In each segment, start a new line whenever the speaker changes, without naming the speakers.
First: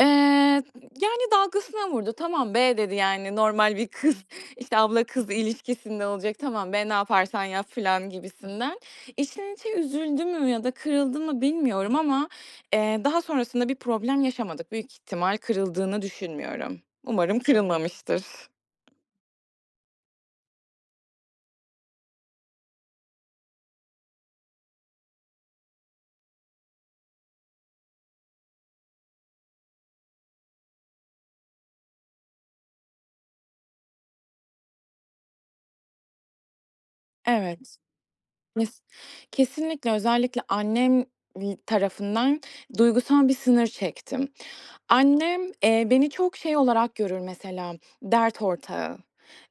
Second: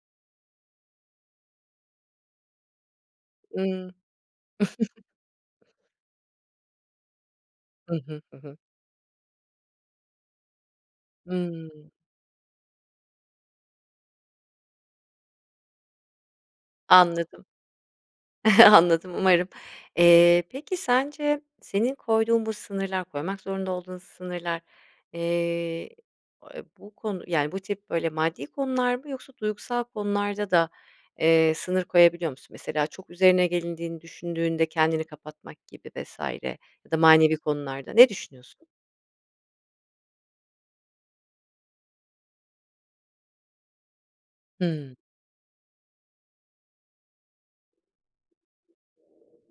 Eee, y yani, dalgasına vurdu. "Tamam be!" dedi, yani, normal
Imm.
bir kız, işte, abla-kız ilişkisinde olacak, "Tamam be, ne yaparsan yap."
Hı
filan
hı. Hı hı.
gibisinden. İçten içe üzüldü mü ya da kırıldı mı
Hımm.
bilmiyorum ama, eee, daha sonrasında bir problem yaşamadık. Büyük ihtimal kırıldığını düşünmüyorum. Umarım
Anladım.
kırılmamıştır.
Anladım umarım. Eee, peki sence senin koyduğun bu sınırlar, koymak zorunda olduğun sınırlar, eee, a bu konu, yani, bu tip, böyle, maddi konular mı yoksa duygusal konularda da, eee, sınır koyabiliyor musun? Mesela, çok üzerine gelindiğini düşündüğünde kendini kapatmak gibi vs. ya da manevi
Evet,
konularda. Ne düşünüyorsun?
nesi kesinlikle özellikle annem, i tarafından duygusal bir sınır çektim.
Hımm.
Annem, eee, beni çok şey olarak görür mesela, dert ortağı,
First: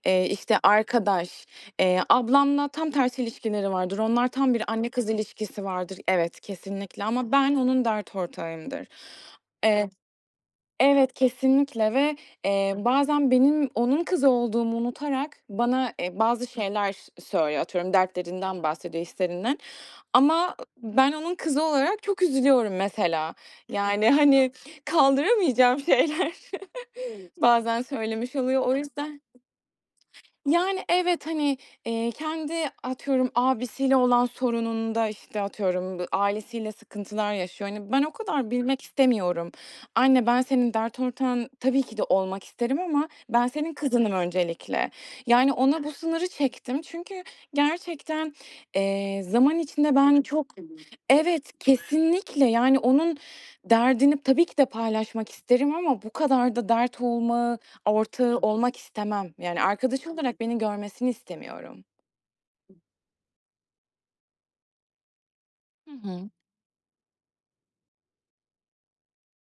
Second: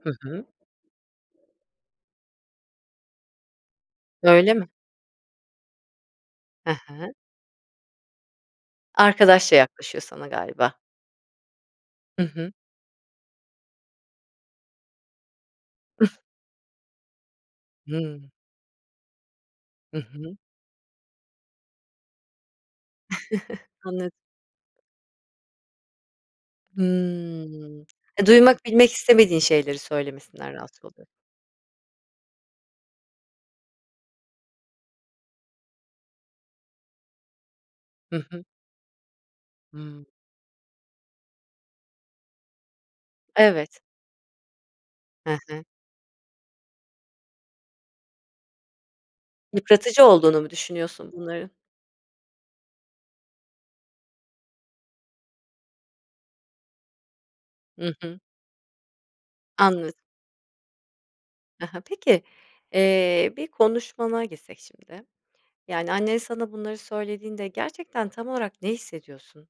Hı
eee,
hı.
işte arkadaş. Eee, ablamla tam tersi ilişkileri vardır. Onlar,
Öyle
tam bir
mi?
anne-kız ilişkisi vardır. Evet,
He
kesinlikle
he.
ama ben onun dert ortağıyımdır.
Arkadaşça
Eee
yaklaşıyor sana galiba.
Evet, kesinlikle ve
Hı hı.
eee, bazen benim onun kızı olduğumu unutarak bana, eee, bazı şeyler söylüyor; atıyorum,
Hıı.
dertlerinden bahsediyor, hislerinden
Hı hı.
ama ben onun kızı olarak çok üzülüyorum mesela, yani,
Anladı
hani, kaldıramayacağım şeyler bazen
Hımm.
söylemiş oluyor
Duymak,
o
bilmek
yüzden
istemediğin şeyleri söylemesinden
Yani,
rahatsız oluyor
evet, hani, eee, kendi atıyorum, abisiyle olan sorununda, işte, atıyorum, b ailesiyle sıkıntılar yaşıyor. Hani, ben o
Hı hı.
kadar bilmek istemiyorum.
Hımm.
Anne, ben senin dert ortağın tabii ki de olmak isterim ama ben senin
Evet.
kızınım öncelikle.
He
Yani,
he.
ona bu sınırı çektim çünkü gerçekten, eee, zaman içinde
Yıpratıcı
ben
olduğunu
çok
mu düşünüyorsun bunların?
Evet, kesinlikle, yani, onun derdini tabii ki de paylaşmak isterim ama bu kadar da dert olmağı
Hı hı.
ortağı olmak istemem. Yani,
Anlad
arkadaş olarak beni görmesini
Ha ha.
istemiyorum.
Peki, eee, bir konuşmana gitsek şimdi.
Hı
Yani, annen
hı.
sana bunları söylediğinde gerçekten tam olarak ne hissediyorsun?